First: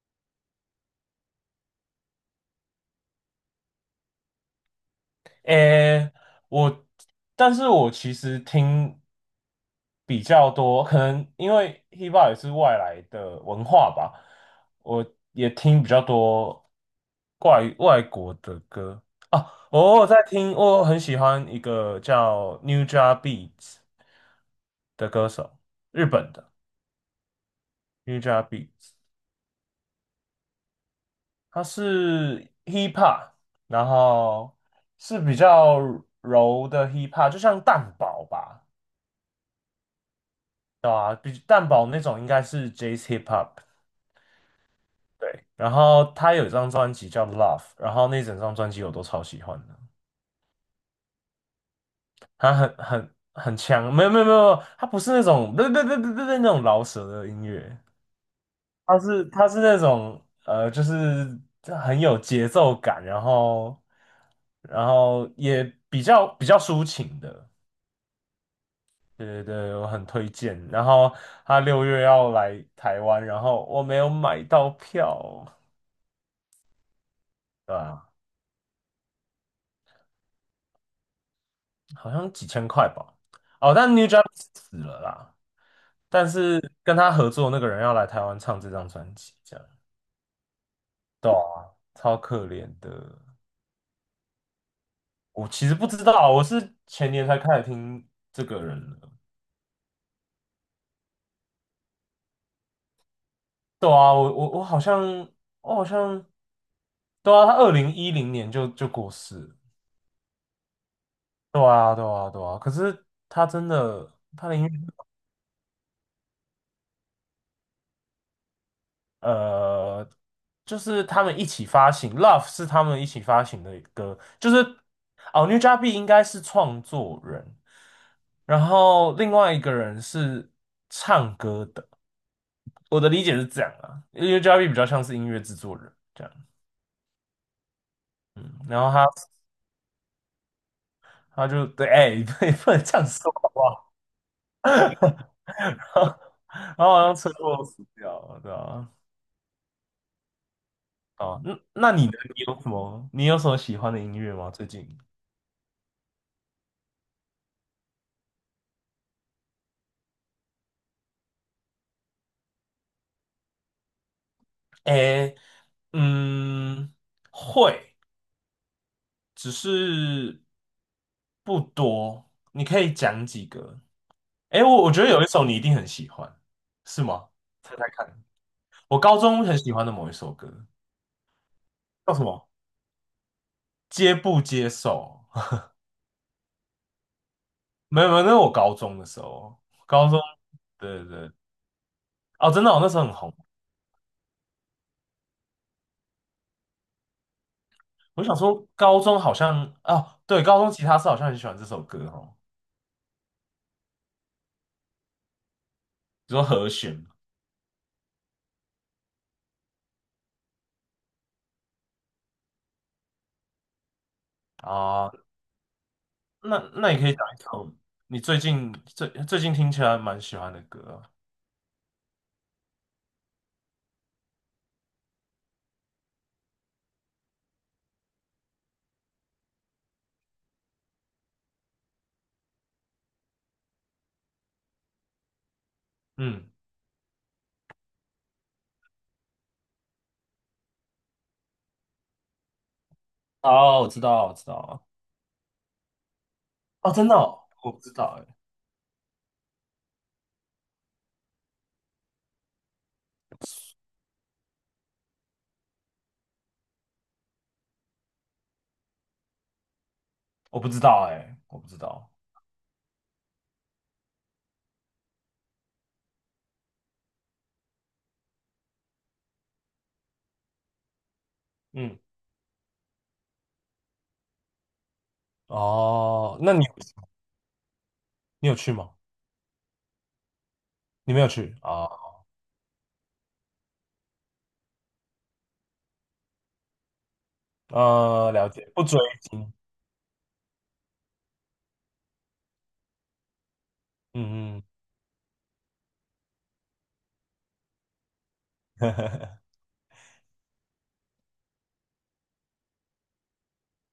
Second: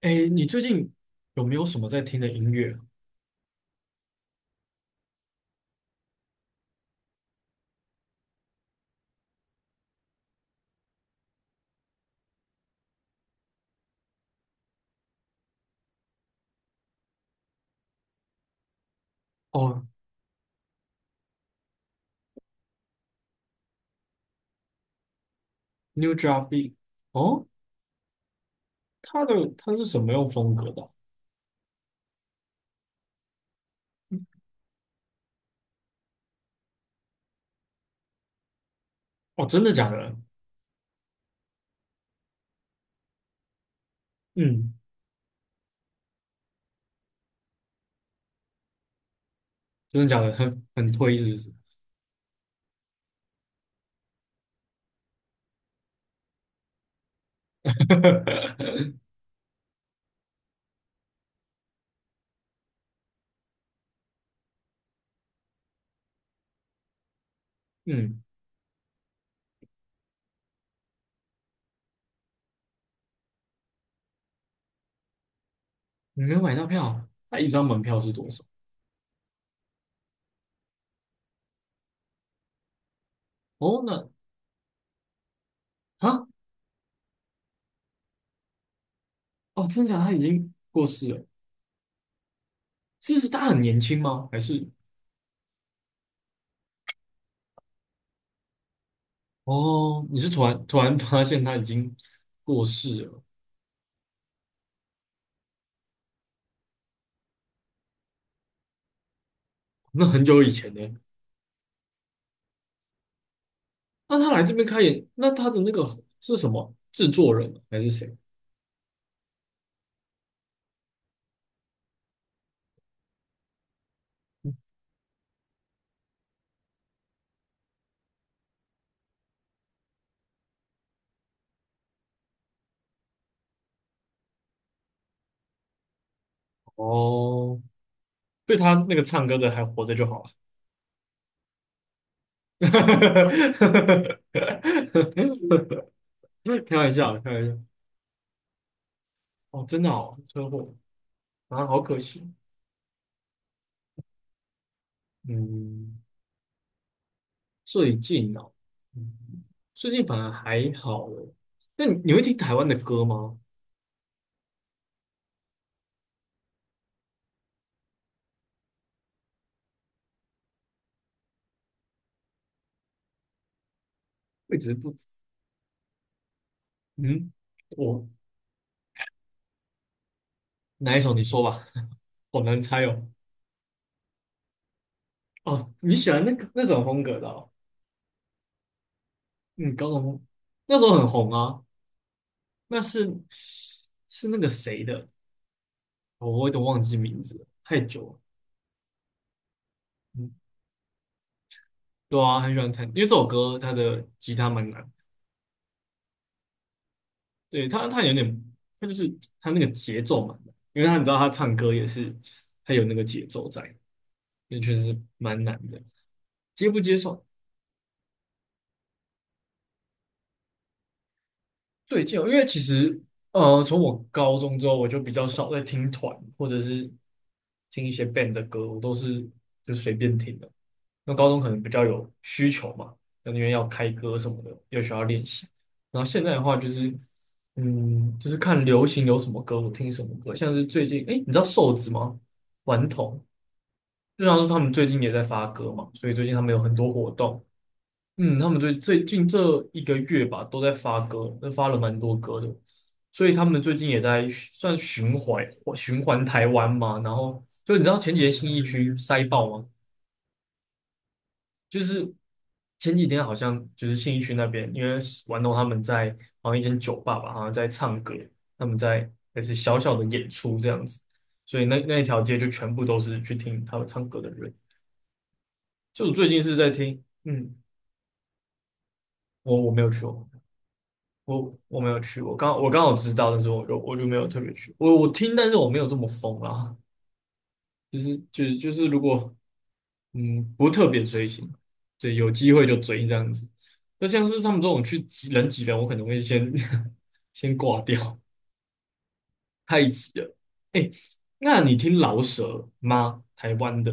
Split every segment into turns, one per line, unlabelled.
哎，你最近有没有什么在听的音乐啊？
诶，我，但是我其实听比较多，可能因为 hiphop 也是外来的文化吧，我也听比较多怪外国的歌啊。我
哦
偶尔在听，我很喜欢一个叫 Newja Beats 的歌手，日
，New
本
Drop
的
Beat。哦，
Newja Beats，
他是什么样风格的啊？
他是 hiphop，然后是比较柔的 hiphop，就像蛋堡吧。
哦，真的假的？
对啊，比蛋堡那种应该是 Jazz Hip Hop，
嗯，
对。然后他有一张专辑叫《Love》，然后那整张专辑我都超喜欢的，
真的假的？很推是不是？
他很强，没有没有没有，他不是那种不那种饶舌的音乐，他 是他是那种就是很有节奏感，然后也比较抒情的。
嗯，
对对对，我很推荐。然后他6月要来台湾，然后我没有买到票，
你没有买到票啊，他一张
对
门票
啊
是多少？
好像几千块吧。哦，
哦，
但 New
那
Jack 死了啦，
啊，
但是跟他合作那个人要来台湾唱这张专辑，这
哦，
样
真的假的？他已经过世了？
对啊超可怜的。
是他很年轻吗？还是
我其实不知道啊，我是前年才开始听这个人的。
哦，你是突然发现他已经过世了？
对啊，我好像我好像对啊，他2010年就过世了
那很久以前呢？
对啊，对啊，对啊。可是他真的，
那他来
他
这
的音
边开
乐。
演，那他的那个是什么制作人啊还是谁？
呃，就是他们一起发行，Love 是他们一起发行的歌，就是哦，New j a b i 应该是创作人，然后另外一个人是唱歌的，我的理解是这样啊，New j a b i 比较像是音乐制作人这样，
哦，
嗯，
对他
然后
那个
他
唱歌的还活着就好了。
他就对，哎、你不能这样说好不好？然后
开
然
玩
后好
笑
像
的，
车
开玩笑。
祸死掉了，对啊，
哦，真的哦，车祸
哦，那
啊，好
那
可
你呢？
惜。
你有什么喜欢的音乐吗？最近？
嗯，最近哦，嗯，最近反而还好了。那你会听台湾的歌吗？
哎。嗯，会，只是不多。你可以讲几个？
我一
诶，
直
我
不，
觉得有一首你一定很喜欢，是吗？
嗯，
猜猜
我
看，我高中很喜欢的某一首歌
哪一首你说吧。
叫什
好
么？
难猜哦。
接不接受？
哦，你喜欢那个那种风格的哦。
没有没有，那是我高中的时候，
嗯，高
高中，
中那时候
对对
很
对，
红啊。
哦，真的哦，
那
我那时候很
是
红。
是那个谁的，我有点忘记名字了，太久了。
我想说，高中好像哦，
嗯，
对，高中吉他社好像很喜欢这首歌
对
哦，
啊，很喜欢弹，因为这首歌它的吉他蛮难。
你说和弦
对，它有点，它就是它那个节奏蛮难，因为他你知道他唱歌也是，它有那个节奏在，也确实
啊，
蛮难的。
那
接不
那
接
你可以
受？
讲一首你最近听起来蛮喜欢的歌啊
对，接受。因为其实从我高中之后，我就比较少在听团或者是听一些 band 的歌，我都是就随便听的。那高中可能比较有需求嘛，那因为要开歌什么的，又需要练习。然后现在的
嗯，
话就是，嗯，就是看流行有什么歌，我听什么歌。像是最近，哎，你知道瘦子吗？顽童，
哦，我知
就
道，我
像
知
是他们
道。
最近也在发歌嘛，所以最近他们有很多
哦，真
活
的哦，
动。
我不知道哎，
嗯，他们最近这一个月吧，都在发歌，都发了蛮多歌的。所以他们最近也在算循环台湾嘛，然后就你知道前几天新义区塞爆吗？
我不知道哎，我不知
就
道。
是前几天好像就是信义区那边，因为玩弄他们在好像一间酒吧吧，好像在唱歌，他们在也是小小的演出这样子，所以那
嗯，
那一条街就全部都是去听他们唱歌的人。就我最
哦，
近
那
是
你
在
有
听，嗯，
你有去吗？
我没有去哦，
你没有去
我没
啊？
有去，我刚好知道，但是我就没有特别去，我我听，但是我没有这么疯啦。就是就
了
是
解，
就
不
是
追
如果
星。
嗯，不特别追星，对，有机会就追这样子。那像是他们
嗯
这种去挤人挤人，我可能会先 先挂掉，
嗯，
太挤了。哎，那你听饶舌吗？台湾的。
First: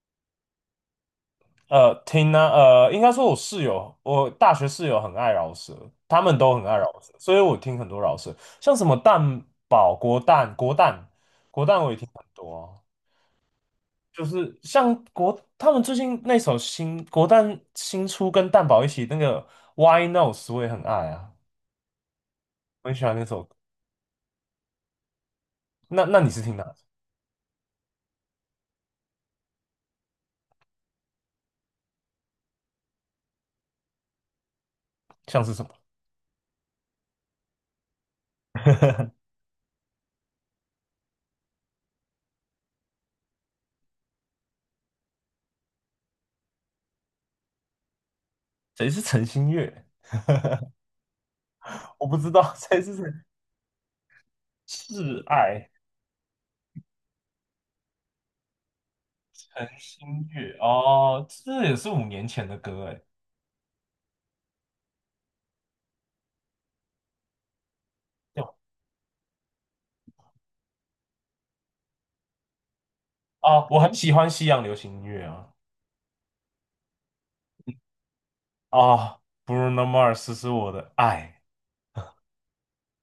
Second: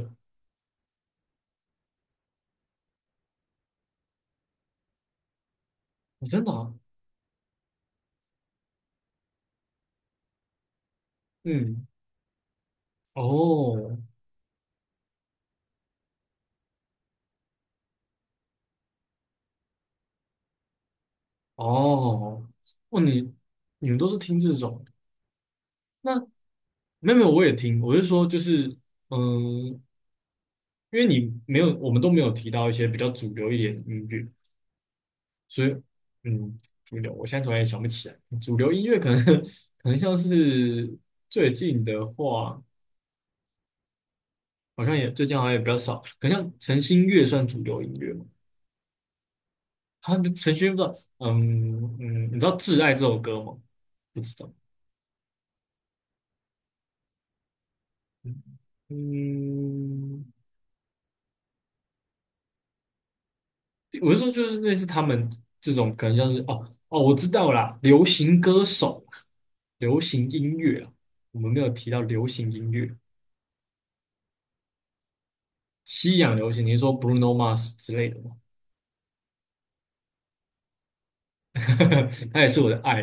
应该说我室友，我大学室友很爱饶舌，他
哦，
们
真的
都很
啊。
爱饶舌，所以我听很多饶舌，像什么蛋堡、国蛋、国蛋、国蛋，
嗯，
我也听很多啊
哦
就是像国他们最近那首新国蛋新出跟蛋宝一起那个《Why n o w s 我也很爱啊，
哦，
我很
哦，
喜欢那
你
首歌
们都是听这种？
那
那
那你是听哪首
没有没有，我也听，我是说就是嗯，因为你没有，我们都没有提到一些比较主流一点的音乐。
像是什
所以，
么？
嗯，主流，我现在突然也想不起来。主流音乐可能 可能像是最近的话，好像也最近好像也比较少，可能像陈星月算主流音乐吗？
谁是陈星月？
他陈星月不知道，嗯
我不
嗯，
知
你知道
道
《挚
谁
爱》
是
这
谁。
首歌吗？不知道。
挚爱
嗯，
陈星
嗯，
月哦，这也是5年前的歌哎。
我是说就是类似他们这种，可能像是哦哦，我知道啦，流行
有
歌手，流行音乐啊，我们没有提到流行音乐。
啊，我很喜欢西洋流行音乐啊
西洋流行，你是说 Bruno Mars 之类的吗？
啊，Bruno Mars 是我的爱，
他也是我的爱。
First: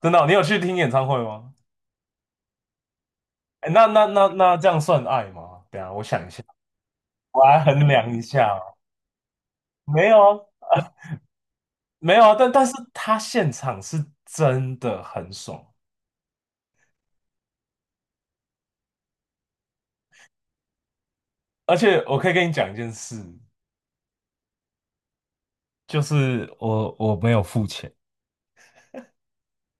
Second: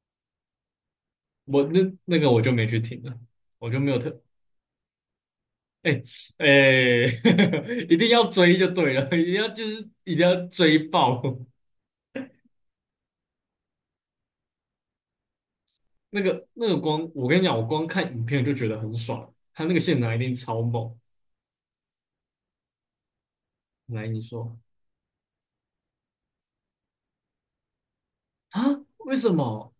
真的哦你有去听演唱会吗？
我那我就没去听了，我
哎，
就
那
没有
那
特。
那那这样算爱吗？等一
哎，
下我想一下。
哎，
我来 衡
一定
量一
要
下
追就
哦
对了，一定要就是
没
一定要
有啊，
追爆。
没有啊，但是他现场是真的很爽，
那个光，我跟你讲，我光看影片就觉得很爽，他那个现场一定超猛。
而且我可以跟你讲一件事，
来，你说
就是我没有付钱，
啊，为什么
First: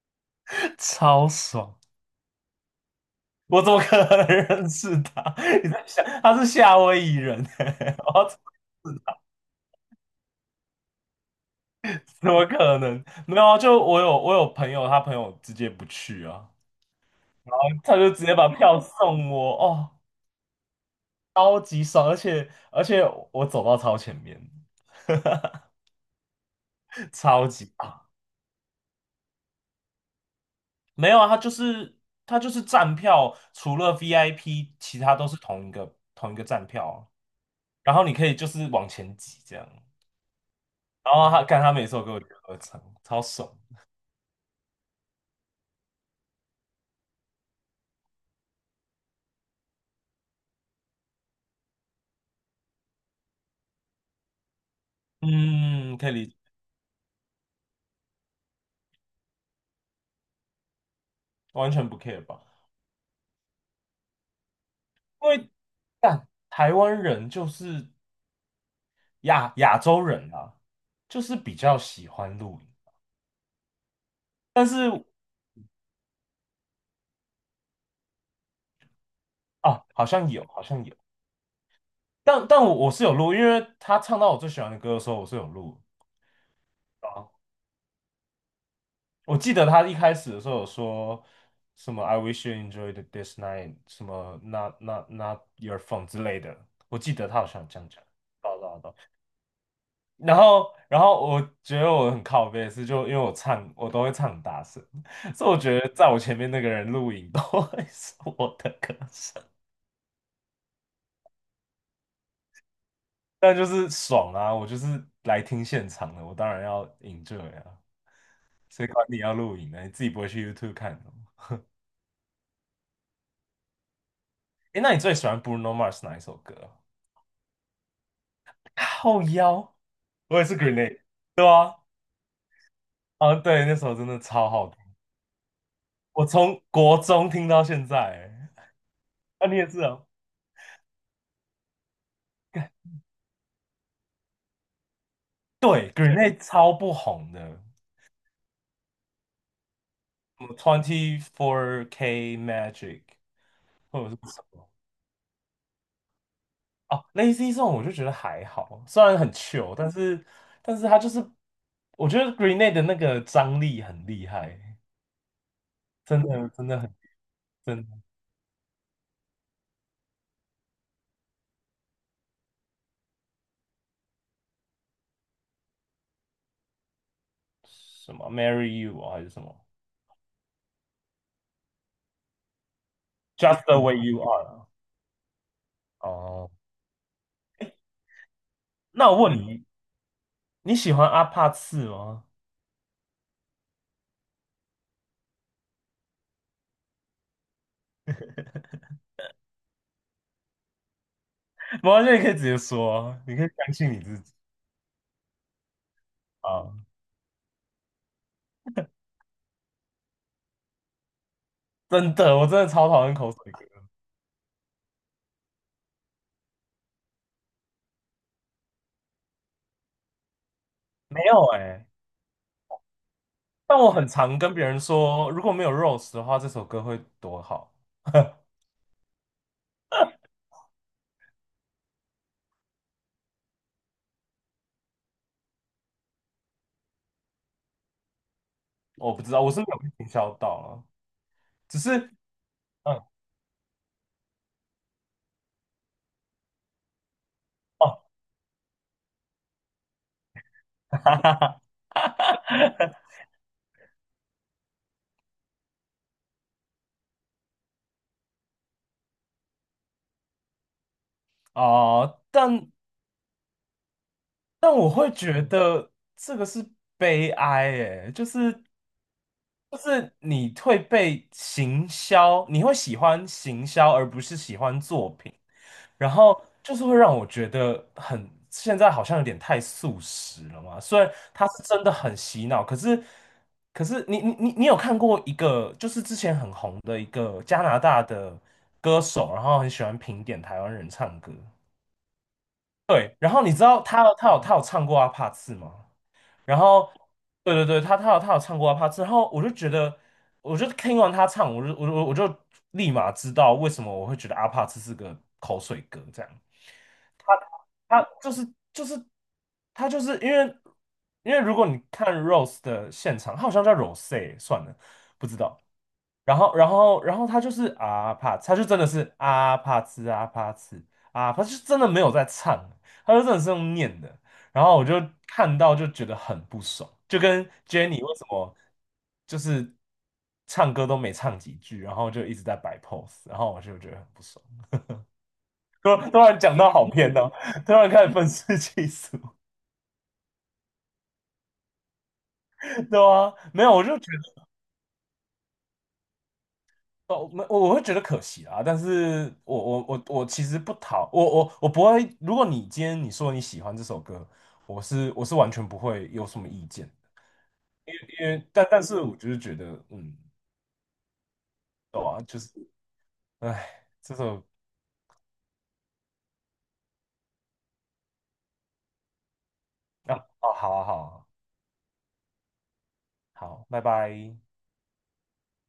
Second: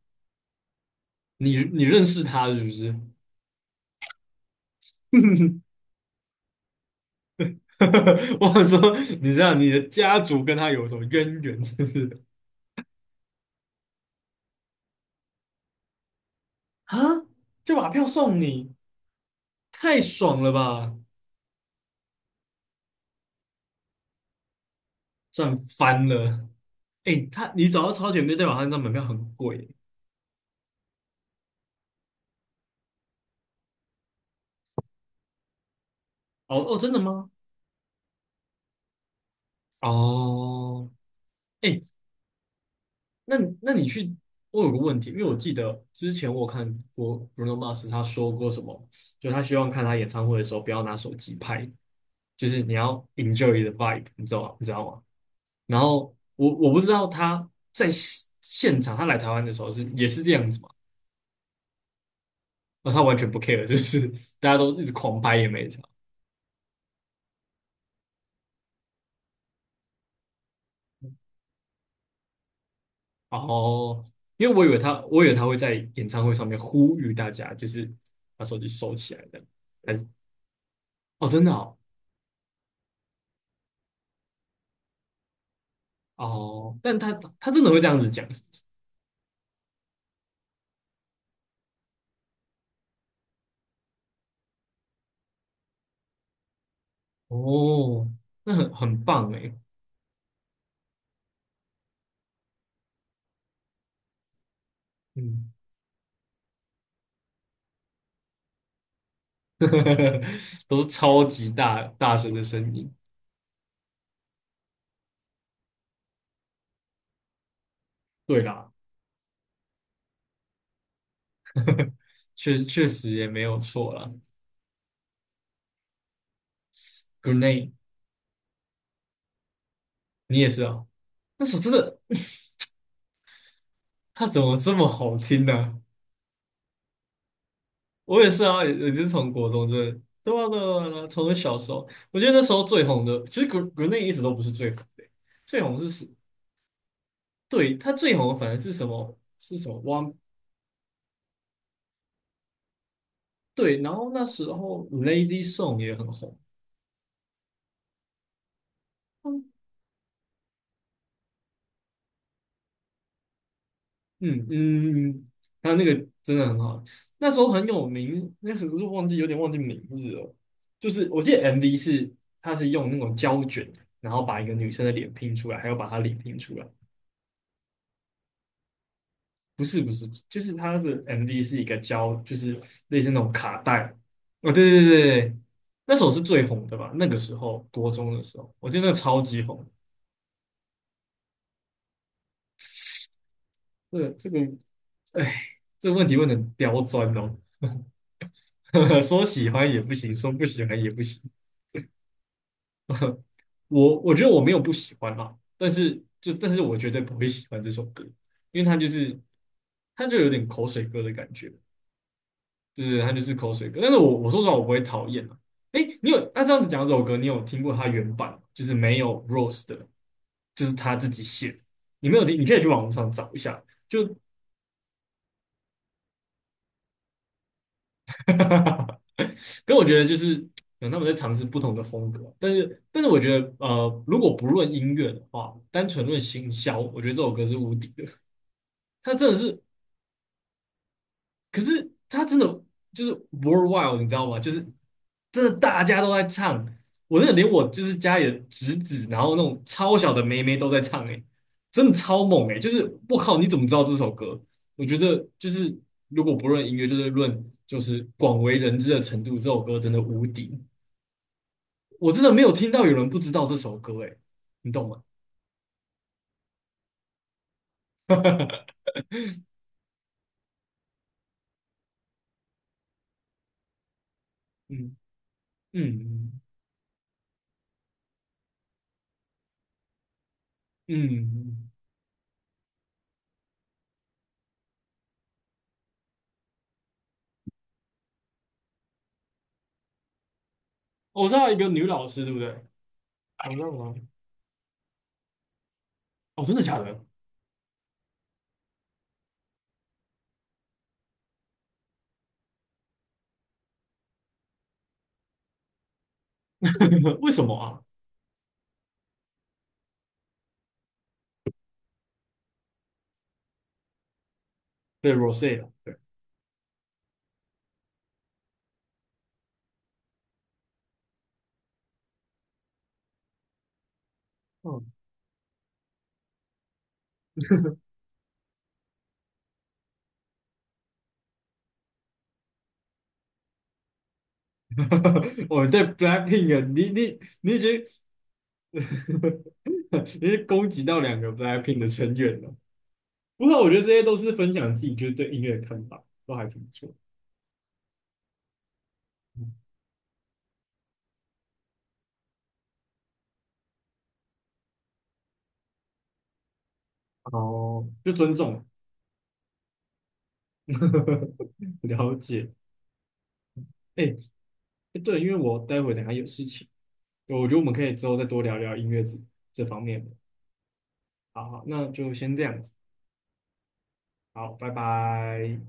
超
你
爽。
你认识他是不是？
我怎么可能认识他？你在想他是夏威夷人、欸，我
我想说，你知道你的家族跟他有什么渊源，是不是？
怎么可能？没有啊，就我有朋友，他朋友直接不去啊，
啊，就把
他
票
就直接
送
把
你。
票送我，哦，
太爽了吧！
超级爽，而且我走到超前面，
赚翻了。哎，
超
他
级。
你找到
棒。
超前面，代表他那张门票很贵。
没有啊，他就是站票，除了 VIP，其他都是同一个
哦
站
哦，
票
真的
啊，
吗？
然后你可以就是往前挤这样，
哦，
然后他
哎，
每首都给我合成，超
那
爽。
你那你去，我有个问题，因为我记得之前我有看过 Bruno Mars 他说过什么，就他希望看他演唱会的时候不要拿手机拍，就是你要 enjoy the vibe,你知道吗？你知道吗？然
嗯，可以
后
理解，
我我不知道他在现场，他来台湾的时候是也是这样子嘛？
完全不 care 吧？
那他完全不 care,就是大家都一直狂
因
拍也
为
没差。
但台湾人就是亚洲人啊，就是比较喜欢露音。
然后，因为我
但
以为
是
他，我以为他会在演唱会上面呼吁大家，就是把手机收起来这样，
啊，
还
好
是
像有，好像有，
哦，真的哦。
但我是有录，因为他唱到我最喜欢的歌的时候，我是有录。
哦，但他
啊。
他真的会这样子讲，是不是？
我记得他一开始的时候有说什么 "I wish you enjoyed this night"，什么 "not not not your phone" 之类的。我记得他好像有这样讲，
哦，那
报
很
道的。
很棒诶。
然后，我觉得我很靠背的是，就因为我唱，我都会唱很大声，所以
嗯，
我觉得在我前面那个人录影都会是我的歌声，
都是超级大大声的声音。
但就是爽啊！我就是来听现场的，我当然要 enjoy 啊，
对啦，
谁管你要录影呢？你自己不会去 YouTube 看的吗？
确确实也没有错啦。
诶，那你最喜欢 Bruno Mars 哪一首歌啊
Grenade。
后腰，
你
我也
也
是
是哦，
Grenade，
那
对
首真
啊，
的，
啊对，那首真的
它怎
超
么
好
这
听，
么好听呢？
我从国中听到现在
我也是
欸，
啊，也就是从
啊
国
你也
中真
是
的，
啊，
对啊对啊对啊从我小时候，我觉得那时候最
干
红的，其实国内一直都不是最红的，最红是
对
是，
，Grenade 超不红的，
对，它最红的反而是什么？是什么？One
什么 Twenty Four K Magic
对，然
或
后
者是
那
什
时
么
候 Lazy Song 也很红，
哦，Lazy Song 我就觉得还好，虽然很
嗯
糗，但是他就是，我觉得 Grenade 的那个张力很厉
嗯
害，
嗯，还有那个
真
真的
的
很
真的
好，
很
那时候很
真
有
的
名，那时候就忘记有点忘记名字了，就是我记得 MV 是它是用那种胶卷，然后把一个女生的脸拼出来，还有把她脸拼出来。
什么 Marry You 啊还是什
不
么
是不是不是就是它是 MV 是一个胶，就是类似那种卡
Just the
带。
way you are
哦，对
啊
对对对对，那首是最
哦。
红的吧？那个时候国中的时候，我记得那个
那
超
我问
级红。
你，你喜欢阿帕次吗？
这个这个，哎，这个问题问的刁钻哦。说喜欢也不行，说不喜欢也不行。
没关系，你可以直接说啊你可以相信
我
你
我
自
觉得
己
我没有不喜欢啦，但是就但是
啊！
我绝对不会喜欢这首歌，因为它就是它就有点口水歌的感觉。
真的，我真的
就
超
是
讨
他
厌
就
口
是口
水
水歌。
歌。
但是我说实话，我不会讨厌啊。哎，你有那，这样子讲这首歌，你有听过他原版吗？就是没有 Rose 的，就是他自己
没有
写的。
哎、
你没有听，你可以去网络上找一下。
但我
就，
很常跟别人说，如果没有 Rose 的话，这首歌会多好。
跟我觉得就是可能他们在尝试不同的风格，但是但是我觉得如果不论音乐的话，单纯论行销，我觉得这首歌是无敌的。它
我不知
真的
道，我是
是
没有被营销到啊，
可
只
是
是
他真的
嗯
就是 worldwide,你知道吗？就是真的大家都在唱，我真的连我就是
哦，
家里的侄子，然后那种超小的妹妹都在唱，欸，
哈
诶，
哈哈
真的
哈
超猛诶，欸
哈
就是
哈
我靠，你怎么知道这首歌？我觉得就是如果不论音乐，就是论就是广为人知的程度，这首歌真的无敌。我
哦，
真的没有听
但
到有人不知道这首歌，欸，诶，你
但
懂
我
吗？
会觉得这个是悲哀，诶，就是你会被行销，你会喜欢行销而不是喜欢
嗯
作品，然
嗯
后就是会让我觉得很，现在好像有点太素食了嘛。
嗯
虽然它是
嗯，
真的很洗脑，可是你有看过一个，就是之前很红的一个加拿大的歌手，然后很喜欢评点台湾人唱
我
歌。
知道一个女老师，对不对？
对，然后
我
你知
知道
道
吗？
他有唱过阿帕茨吗？
哦，真
然
的假
后，
的？
对对对，他有唱过阿帕茨，然后我就觉得，我就听完他唱，我就立马知道为什么我会觉得阿帕茨是个口水歌这样。
为什么啊？
他就是就是他就是因为如果你看 Rose 的现场，他好像叫 Rose 算了，
对
不知
Rosé
道。
了，对。
然后他就真的是啊帕兹啊帕兹啊他就真的没有在唱，他就真的是用念的。然后我
嗯，
就看到就觉得很不爽，就跟 Jenny 为什么就是唱歌都没唱几句，然后就一直在摆 pose，然后我就觉得很不爽。
我们对
突然
Blackpink
讲
的
到好
你
偏
你
哦，
你已
突
经
然开始愤世嫉俗，
你已经攻击到两个 Blackpink 的成员了。
对啊，
不过
没
我
有，
觉得
我
这
就
些都是分享自己就是对音乐的看法，都还挺不错。
哦，我会觉得可惜啊，但是我其实不讨我我我不会。如果你今天你说你喜欢这首歌，我是完全不会有什么意见，
哦，就
因
尊
为
重，
但是我就是觉得，嗯，对
了
啊，就
解。
是，哎，
哎，
这首
哎对，因为我待会等一下有事情，我觉得我们可以之后再多聊聊音乐这这方面的。
啊，哦，好啊，好啊，
好好，那就先这样子，
好，拜拜。
好，拜拜。